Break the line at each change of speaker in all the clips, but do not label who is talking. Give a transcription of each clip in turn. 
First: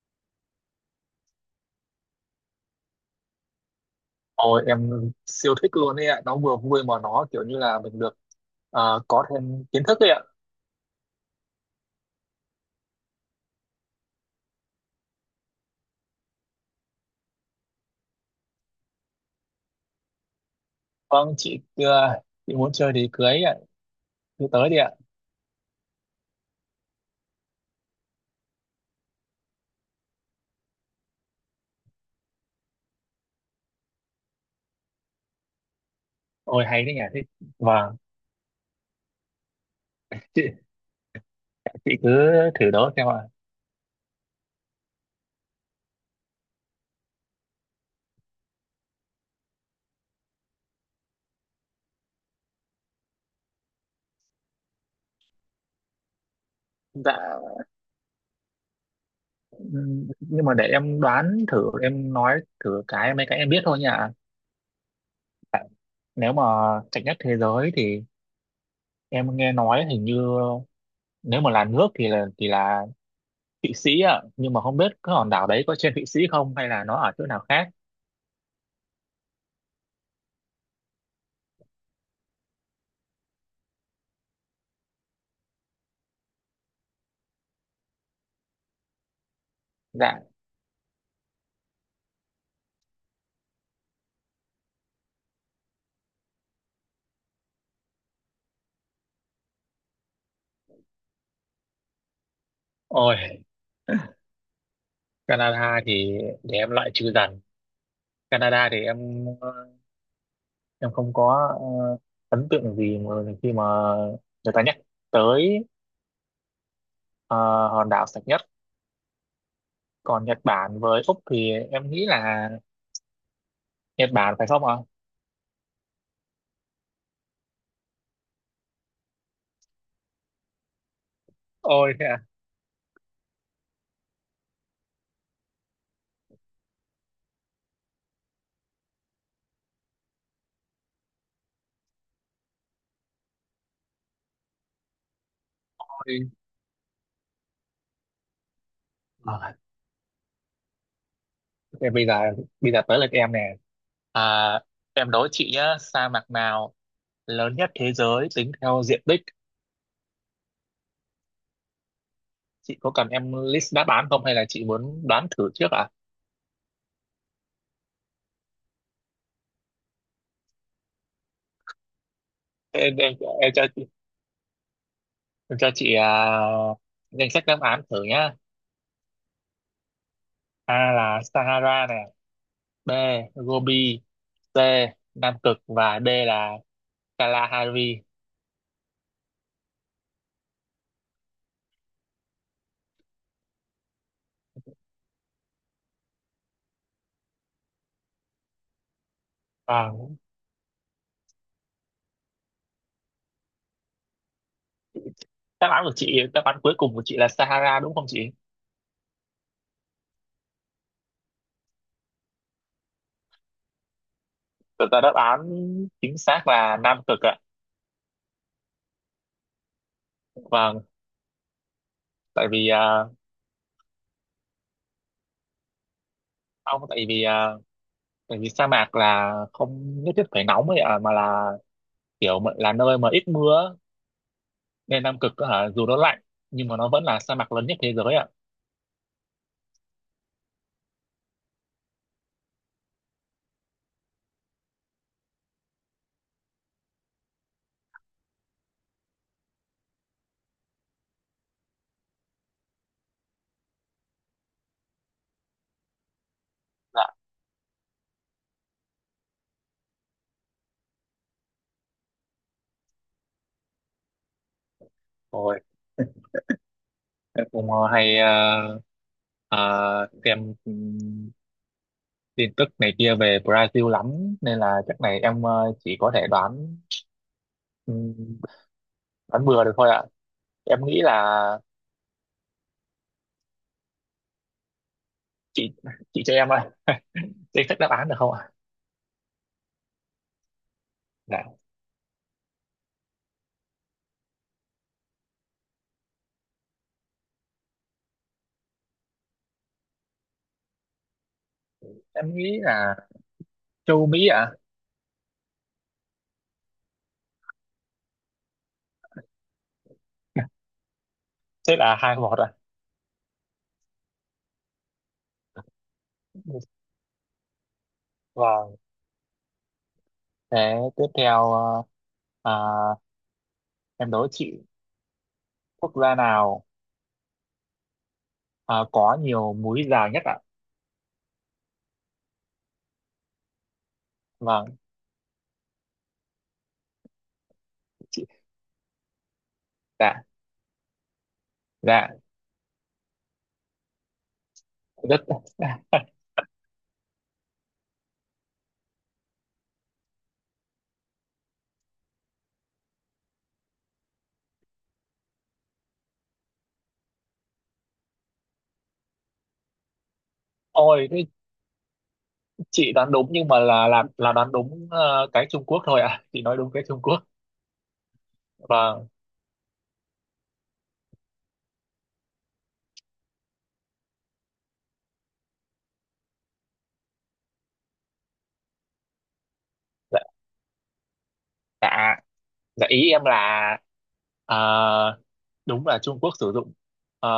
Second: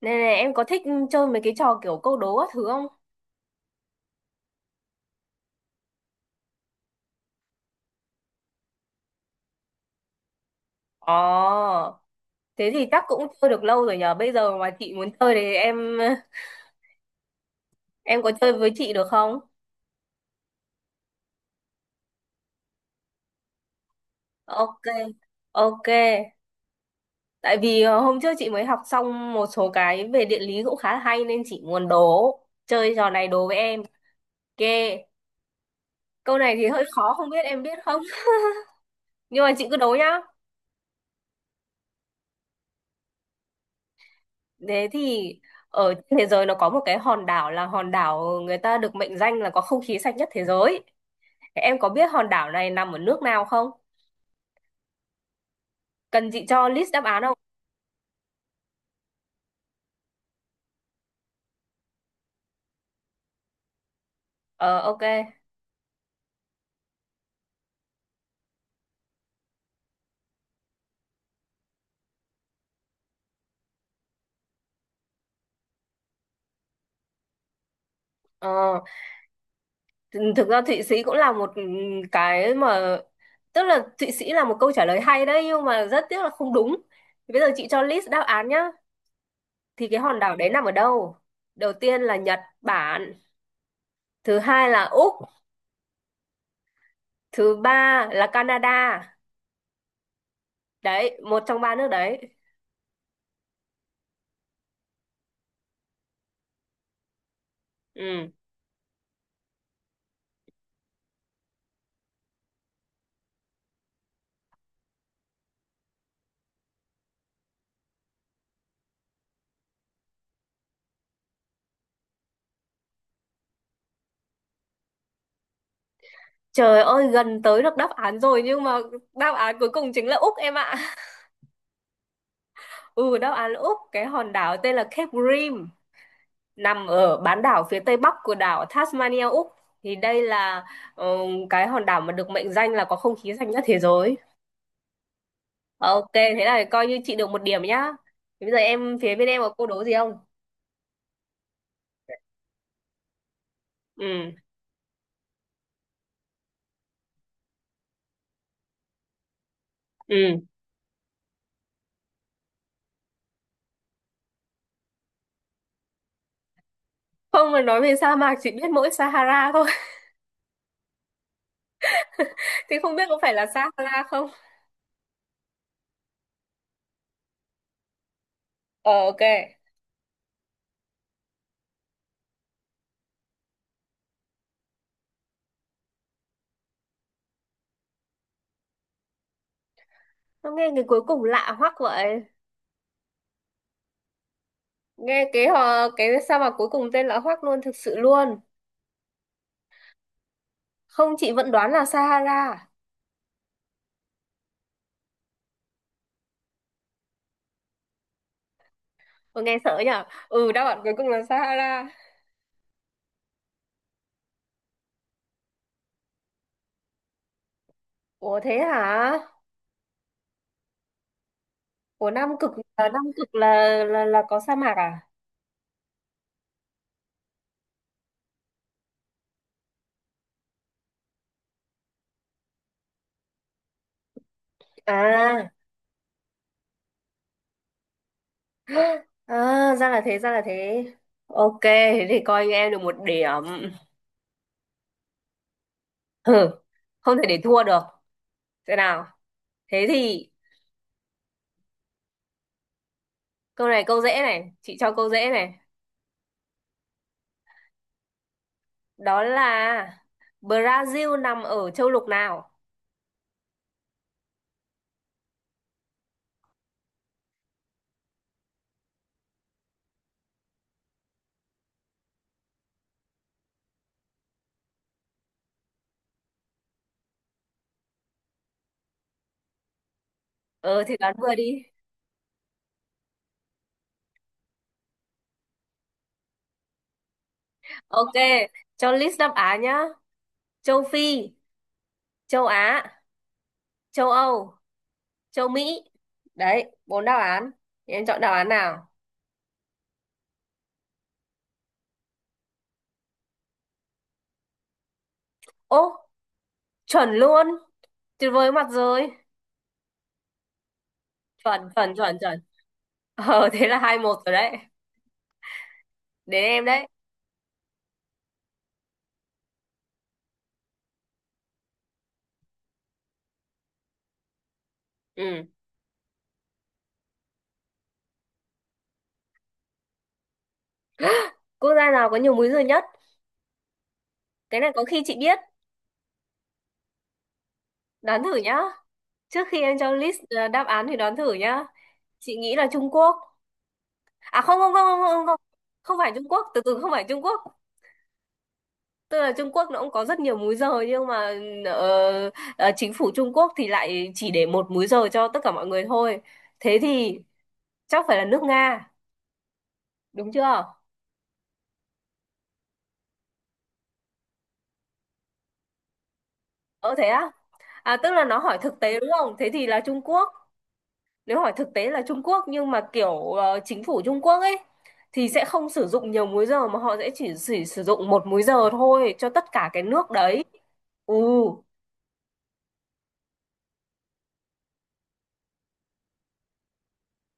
Này này, em có thích chơi mấy cái trò kiểu câu đố các thứ không?
Ôi em siêu thích luôn ấy ạ, nó vừa vui mà nó kiểu như là mình được có thêm kiến thức ấy ạ.
Ồ, thế thì chắc cũng chơi được lâu rồi nhờ. Bây giờ mà chị muốn chơi thì em có chơi với chị được không?
Vâng, chị muốn chơi thì cưới ấy ạ, cứ tới đi
Ok,
ạ.
ok. Tại vì hôm trước chị mới học xong một số cái về địa lý cũng khá là hay nên chị muốn đố. Chơi trò này đố với em. Ok, câu này
Ôi
thì
hay
hơi
đấy nhỉ,
khó
thích.
không biết em biết
Vâng,
không? Nhưng mà chị cứ đố nhá.
chị, chị cứ thử đó xem ạ.
Thế thì ở trên thế giới nó có một cái hòn đảo, là hòn đảo người ta được mệnh danh là có không khí sạch nhất thế giới. Thế em có biết hòn đảo này nằm ở nước nào không? Cần chị cho list đáp án không?
Dạ, nhưng mà để em đoán thử, em nói thử cái mấy cái em biết thôi nhỉ.
Ờ ok.
Nếu mà chạy nhất thế giới thì em nghe nói hình như nếu mà là nước thì là Thụy Sĩ ạ, nhưng mà không biết cái hòn đảo đấy có trên Thụy Sĩ không hay là nó ở chỗ nào khác.
Ờ, thực ra Thụy Sĩ cũng là một cái mà tức là Thụy Sĩ là một câu trả lời hay đấy nhưng mà rất tiếc là không đúng. Thì bây giờ chị cho list đáp án nhá. Thì cái hòn
Dạ.
đảo đấy nằm ở đâu? Đầu tiên là Nhật Bản, thứ hai là Úc, thứ ba là Canada. Đấy, một trong ba nước đấy.
Ôi, Canada thì để em loại trừ dần.
Ừ.
Canada thì em không có ấn tượng gì mà khi mà người ta nhắc tới ờ, hòn đảo sạch nhất, còn Nhật Bản với Úc thì em nghĩ là Nhật Bản phải không ạ?
Trời ơi, gần tới được đáp án rồi nhưng mà đáp án cuối cùng chính là Úc em ạ.
Ôi thế à.
Ừ, đáp án Úc, cái hòn đảo tên là Cape Grim, nằm ở bán đảo phía tây bắc của đảo Tasmania Úc. Thì đây là ờ, cái hòn đảo mà được mệnh danh là có không khí sạch nhất thế giới. Ok,
Ôi.
thế là coi như chị được một điểm nhá. Thế bây giờ em phía bên em
Ờ,
có câu đố gì không?
thế bây giờ tới lượt em nè. à,
Ừ,
em đố chị nhá, sa mạc nào lớn nhất thế giới tính theo diện tích?
ừ.
Chị có cần em list đáp án không hay là chị muốn đoán thử trước ạ à?
Không, mà nói về sa mạc chỉ biết mỗi Sahara thôi. Thì
Em,
không biết
em,
có phải là
em cho
Sahara không?
Tôi cho chị danh sách đáp án thử nhá.
Ờ, ok.
A là Sahara này, B Gobi, C Nam Cực và D là Kalahari.
Nó nghe cái cuối cùng lạ hoắc vậy. Nghe cái cái sa mạc cuối cùng tên lạ hoắc luôn, thực sự luôn.
À,
Không, chị vẫn đoán là Sahara.
đáp án của chị, đáp án cuối cùng của chị là Sahara đúng không chị?
Ủa, nghe sợ nhở. Ừ, đáp án cuối cùng là Sahara.
Thực ra đáp án chính xác là Nam Cực ạ.
Ủa thế hả?
Vâng,
Ủa Nam
tại
Cực
vì
à?
à,
Nam Cực là có sa mạc à?
ông tại vì à, tại vì sa mạc là không nhất thiết phải nóng ấy ạ, mà là là nơi mà ít mưa ấy. Nên Nam Cực á
À,
hả, dù nó lạnh nhưng mà nó vẫn là sa mạc lớn nhất thế giới ạ.
à, ra là thế, ra là thế. Ok, thế thì coi như em được một điểm. Hừ, không thể để thua được. Thế nào, thế thì câu này câu dễ này, chị cho câu dễ này.
Dạ.
Đó là Brazil nằm ở châu lục nào?
Ôi, em cũng ờ, xem tin tức này kia về Brazil lắm nên là chắc này em chỉ có thể đoán, ừm, đoán bừa được thôi ạ.
Ờ
Em
thì
nghĩ
đoán
là
vừa đi.
chị chị cho em danh sách đáp án
Ok,
được không ạ?
cho list đáp án nhá. Châu Phi,
Dạ.
châu Á, châu Âu, châu Mỹ, đấy bốn đáp án. Thì em chọn đáp án nào?
Em nghĩ là châu Mỹ ạ.
Ô, chuẩn luôn, tuyệt vời mặt rồi. Chuẩn,
Thế
chuẩn,
là hai
chuẩn,
một
chuẩn.
ạ.
Ờ thế là 2-1 rồi đấy, đến em đấy.
Vâng. Thế tiếp theo à, em đố chị
Ừ.
quốc gia nào có nhiều múi giờ nhất ạ?
Quốc gia nào có nhiều múi giờ nhất? Cái này
Vâng,
có khi chị biết, đoán
chị.
thử nhá. Trước khi em cho list
Dạ.
đáp án thì đoán thử nhá.
Dạ.
Chị nghĩ là Trung Quốc. À, không, không, không, không,
Rất
không, không, không phải Trung Quốc. Từ từ, không phải Trung Quốc. Tức là Trung Quốc nó cũng có rất nhiều múi giờ nhưng mà ờ, chính phủ Trung Quốc thì lại chỉ để một múi giờ cho tất cả mọi người thôi. Thế thì chắc phải là nước Nga, đúng chưa?
ôi thế chị đoán đúng nhưng mà là đoán đúng cái Trung Quốc thôi ạ, chị nói đúng cái
Ờ
Trung
thế
Quốc.
á? À tức là nó hỏi thực tế
Vâng.
đúng không? Thế thì là Trung Quốc. Nếu hỏi thực tế là Trung Quốc nhưng mà kiểu chính phủ Trung Quốc ấy thì sẽ không sử dụng nhiều múi giờ mà họ sẽ chỉ sử dụng một múi giờ thôi cho tất cả cái nước
Dạ.
đấy. Ừ.
Dạ dạ ý em là, à, đúng là Trung Quốc sử dụng ờ,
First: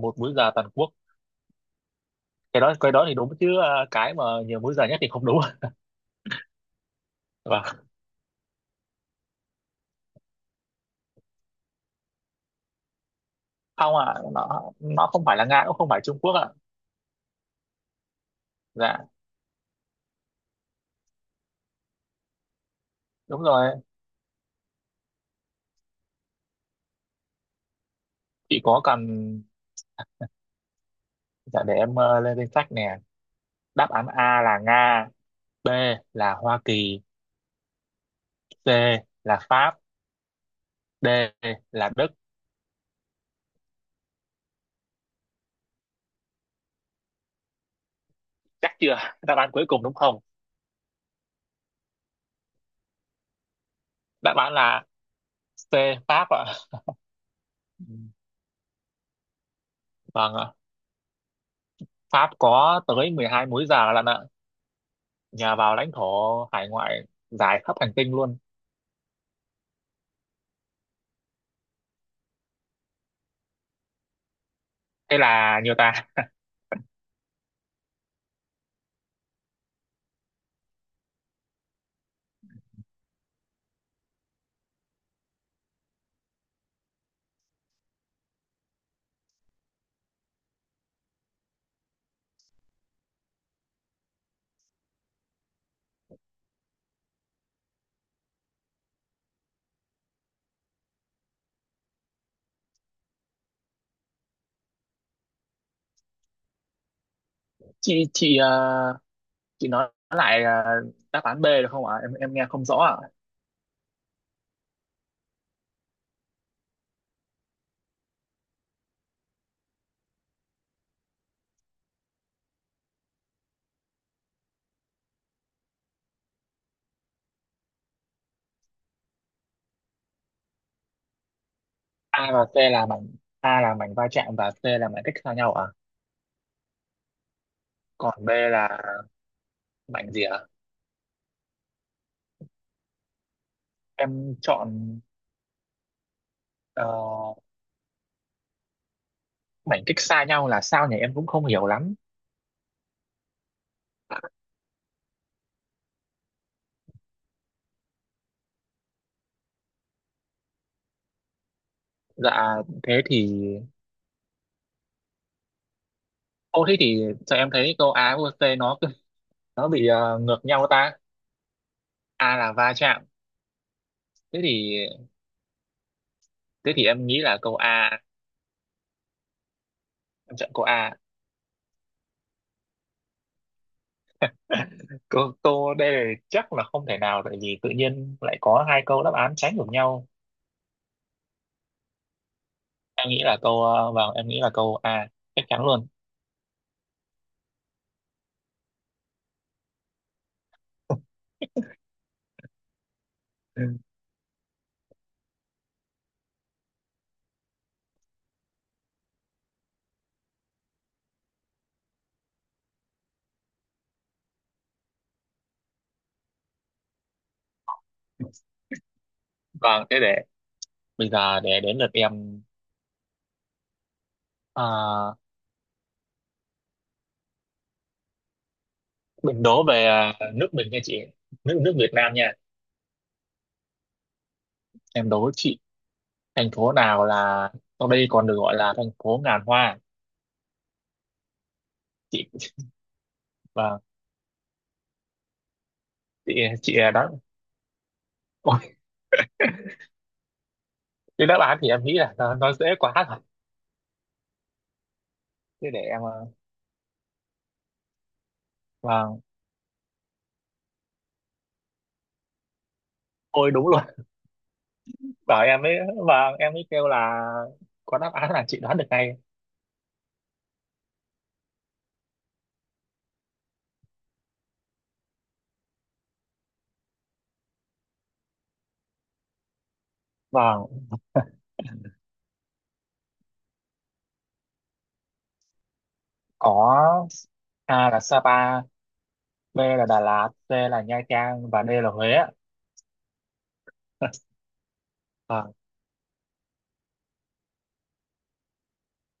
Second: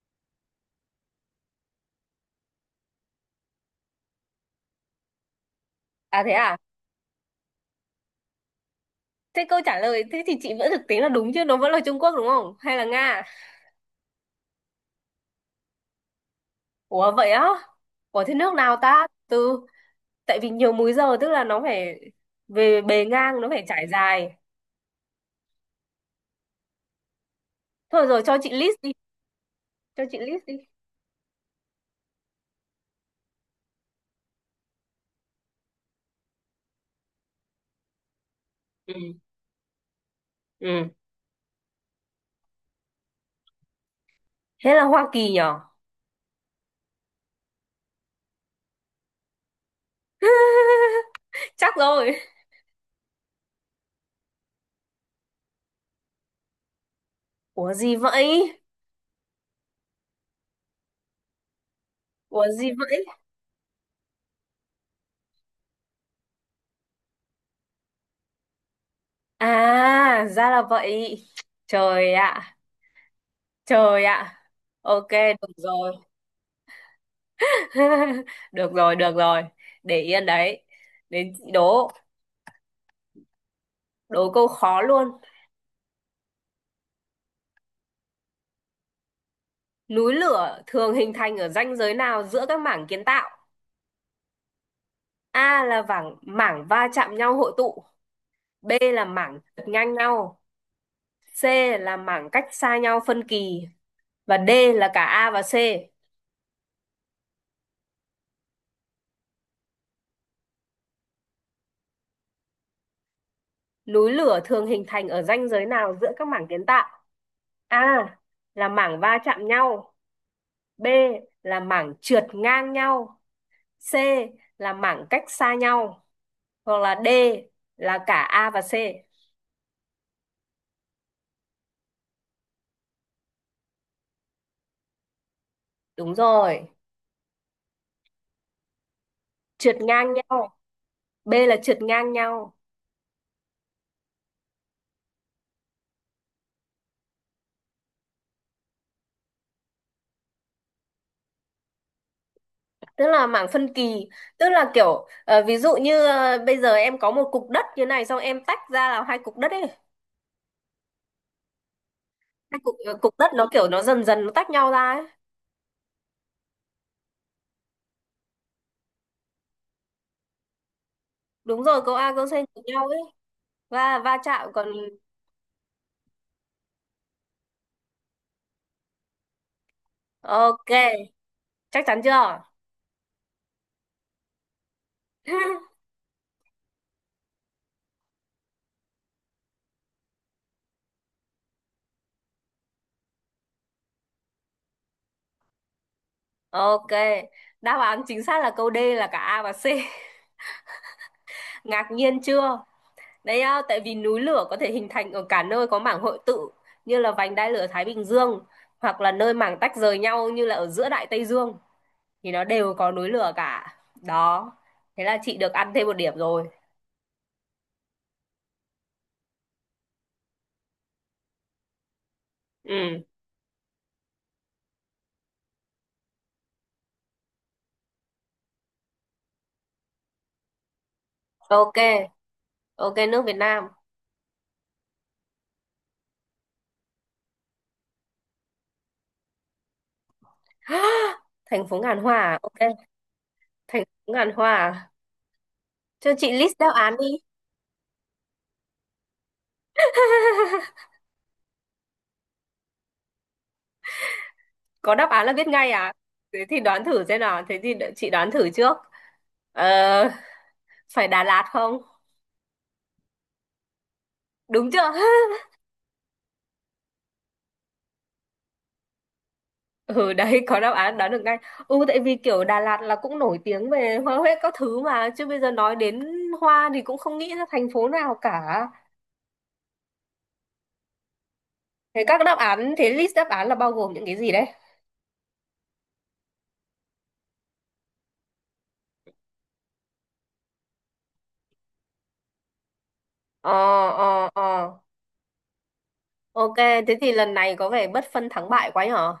một múi giờ toàn quốc, cái đó thì đúng, chứ cái mà nhiều múi giờ nhất thì không đúng.
À?
Vâng.
Thế câu trả lời thế thì chị vẫn thực tế là đúng chứ, nó vẫn là Trung Quốc đúng không? Hay là Nga?
Không ạ, nó không phải là Nga cũng không phải Trung Quốc ạ.
Ủa vậy á? Ủa thế nước nào
Dạ
ta? Tại vì nhiều múi giờ tức là nó phải về bề ngang,
đúng
nó phải
rồi.
trải dài. Thôi rồi, cho chị
Chị
list
có
đi,
cần?
cho chị list đi.
Dạ để em lên danh sách nè. Đáp án A là Nga, B là Hoa Kỳ,
Ừ.
C là Pháp,
Ừ.
D là Đức.
Thế là Hoa Kỳ nhở?
Chắc chưa, đáp án cuối cùng đúng không?
Chắc rồi.
Đáp án là C, Pháp ạ.
Ủa
Ừ,
gì vậy?
vâng ạ. Pháp
Ủa gì
có
vậy?
tới 12 múi giờ lận ạ, nhờ vào lãnh thổ hải ngoại dài khắp hành tinh luôn.
À, ra là vậy. Trời ạ, trời ạ. Ok,
Thế
được
là nhiều ta.
rồi. Được rồi, được rồi. Để yên đấy. Đến chị đố, đố câu khó luôn. Núi lửa thường hình thành ở ranh giới nào giữa các mảng kiến tạo? A là mảng mảng va chạm nhau hội tụ, B là mảng trượt ngang nhau, C là mảng cách xa nhau phân kỳ và D là cả A và C.
Chị, chị nói lại đáp án B được không ạ? Em nghe không rõ ạ.
Núi lửa thường hình thành ở ranh giới nào giữa các mảng kiến tạo? A là mảng va chạm nhau, B là mảng trượt ngang nhau, C là mảng cách xa nhau, hoặc là D là cả A và C.
A và C là mảnh, A là mảnh va chạm và C là mảnh cách xa nhau ạ,
Đúng rồi,
còn B là
trượt
mảnh
ngang
gì ạ?
nhau. B là trượt ngang nhau,
Em chọn ờ, mảnh cách xa nhau là sao nhỉ, em cũng không hiểu lắm.
tức là mảng phân kỳ, tức là kiểu ví dụ như bây giờ em có một cục đất như này xong em tách ra là hai cục đất ấy,
Dạ
hai cục ờ,
thế
cục
thì,
đất nó kiểu nó dần dần nó tách nhau ra ấy.
ô thế thì sao em thấy câu Á với T nó bị ngược nhau ta?
Đúng rồi, câu A câu C
A là
trượt
va
nhau ấy
chạm.
và va
Thế
chạm còn.
thì thế thì em nghĩ là câu A, em chọn câu
Ok,
A.
chắc chắn chưa?
Câu câu đây là chắc là không thể nào, tại vì tự nhiên lại có hai câu đáp án trái ngược nhau. Em nghĩ là vâng, em nghĩ là câu A chắc chắn luôn.
Ok, đáp án chính xác là câu D là cả A và C. Ngạc nhiên chưa? Đấy à,
Ừ.
tại vì núi lửa có thể hình thành ở cả nơi có mảng hội tụ, như là vành đai lửa Thái Bình Dương, hoặc là nơi mảng tách rời nhau như là ở giữa Đại Tây Dương, thì nó đều có núi lửa cả. Đó. Thế là chị được ăn thêm một điểm rồi.
Vâng, thế để bây giờ để đến lượt em.
Ừ.
Ờ, mình đố về nước mình nha chị, nước nước
Ok.
Việt Nam nha.
Ok, nước Việt Nam.
Em đố chị thành phố nào là sau đây còn được gọi là thành phố ngàn hoa.
Thành phố ngàn hoa
Chị.
à? Ok.
Và
Thành phố ngàn hoa à? Cho chị
chị
list đáp
chị
án đi.
đó, ôi, cái đáp án thì em nghĩ là nó dễ quá rồi.
Có đáp án là biết
Thế
ngay
để
à?
em
Thế thì đoán thử xem nào. Thế thì đợi chị đoán thử trước.
vâng,
Ờ, phải Đà Lạt không?
ôi đúng luôn.
Đúng chưa?
Bảo em ấy, vâng, em ấy kêu là có đáp án là chị đoán được ngay.
Ừ đấy, có đáp án đoán được ngay. Ừ, tại vì kiểu Đà Lạt là cũng nổi tiếng về hoa huế các thứ mà, chứ bây giờ nói đến hoa thì cũng không nghĩ ra thành phố nào cả.
Vâng.
Thế các đáp án, thế list đáp án là bao gồm những cái gì đấy?
Có, A là Sapa, B là Đà Lạt, C là Nha Trang và D là Huế ạ.
ờ ờ ờ
Vâng.
ok, thế thì lần này có vẻ bất phân thắng bại quá nhở.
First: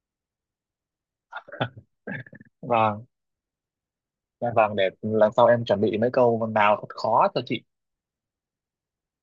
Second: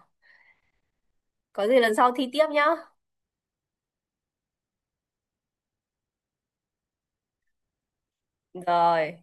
Có gì lần sau thi tiếp nhá.
Vâng, dạ vâng, để lần sau em chuẩn bị mấy câu nào thật khó cho chị.
Rồi.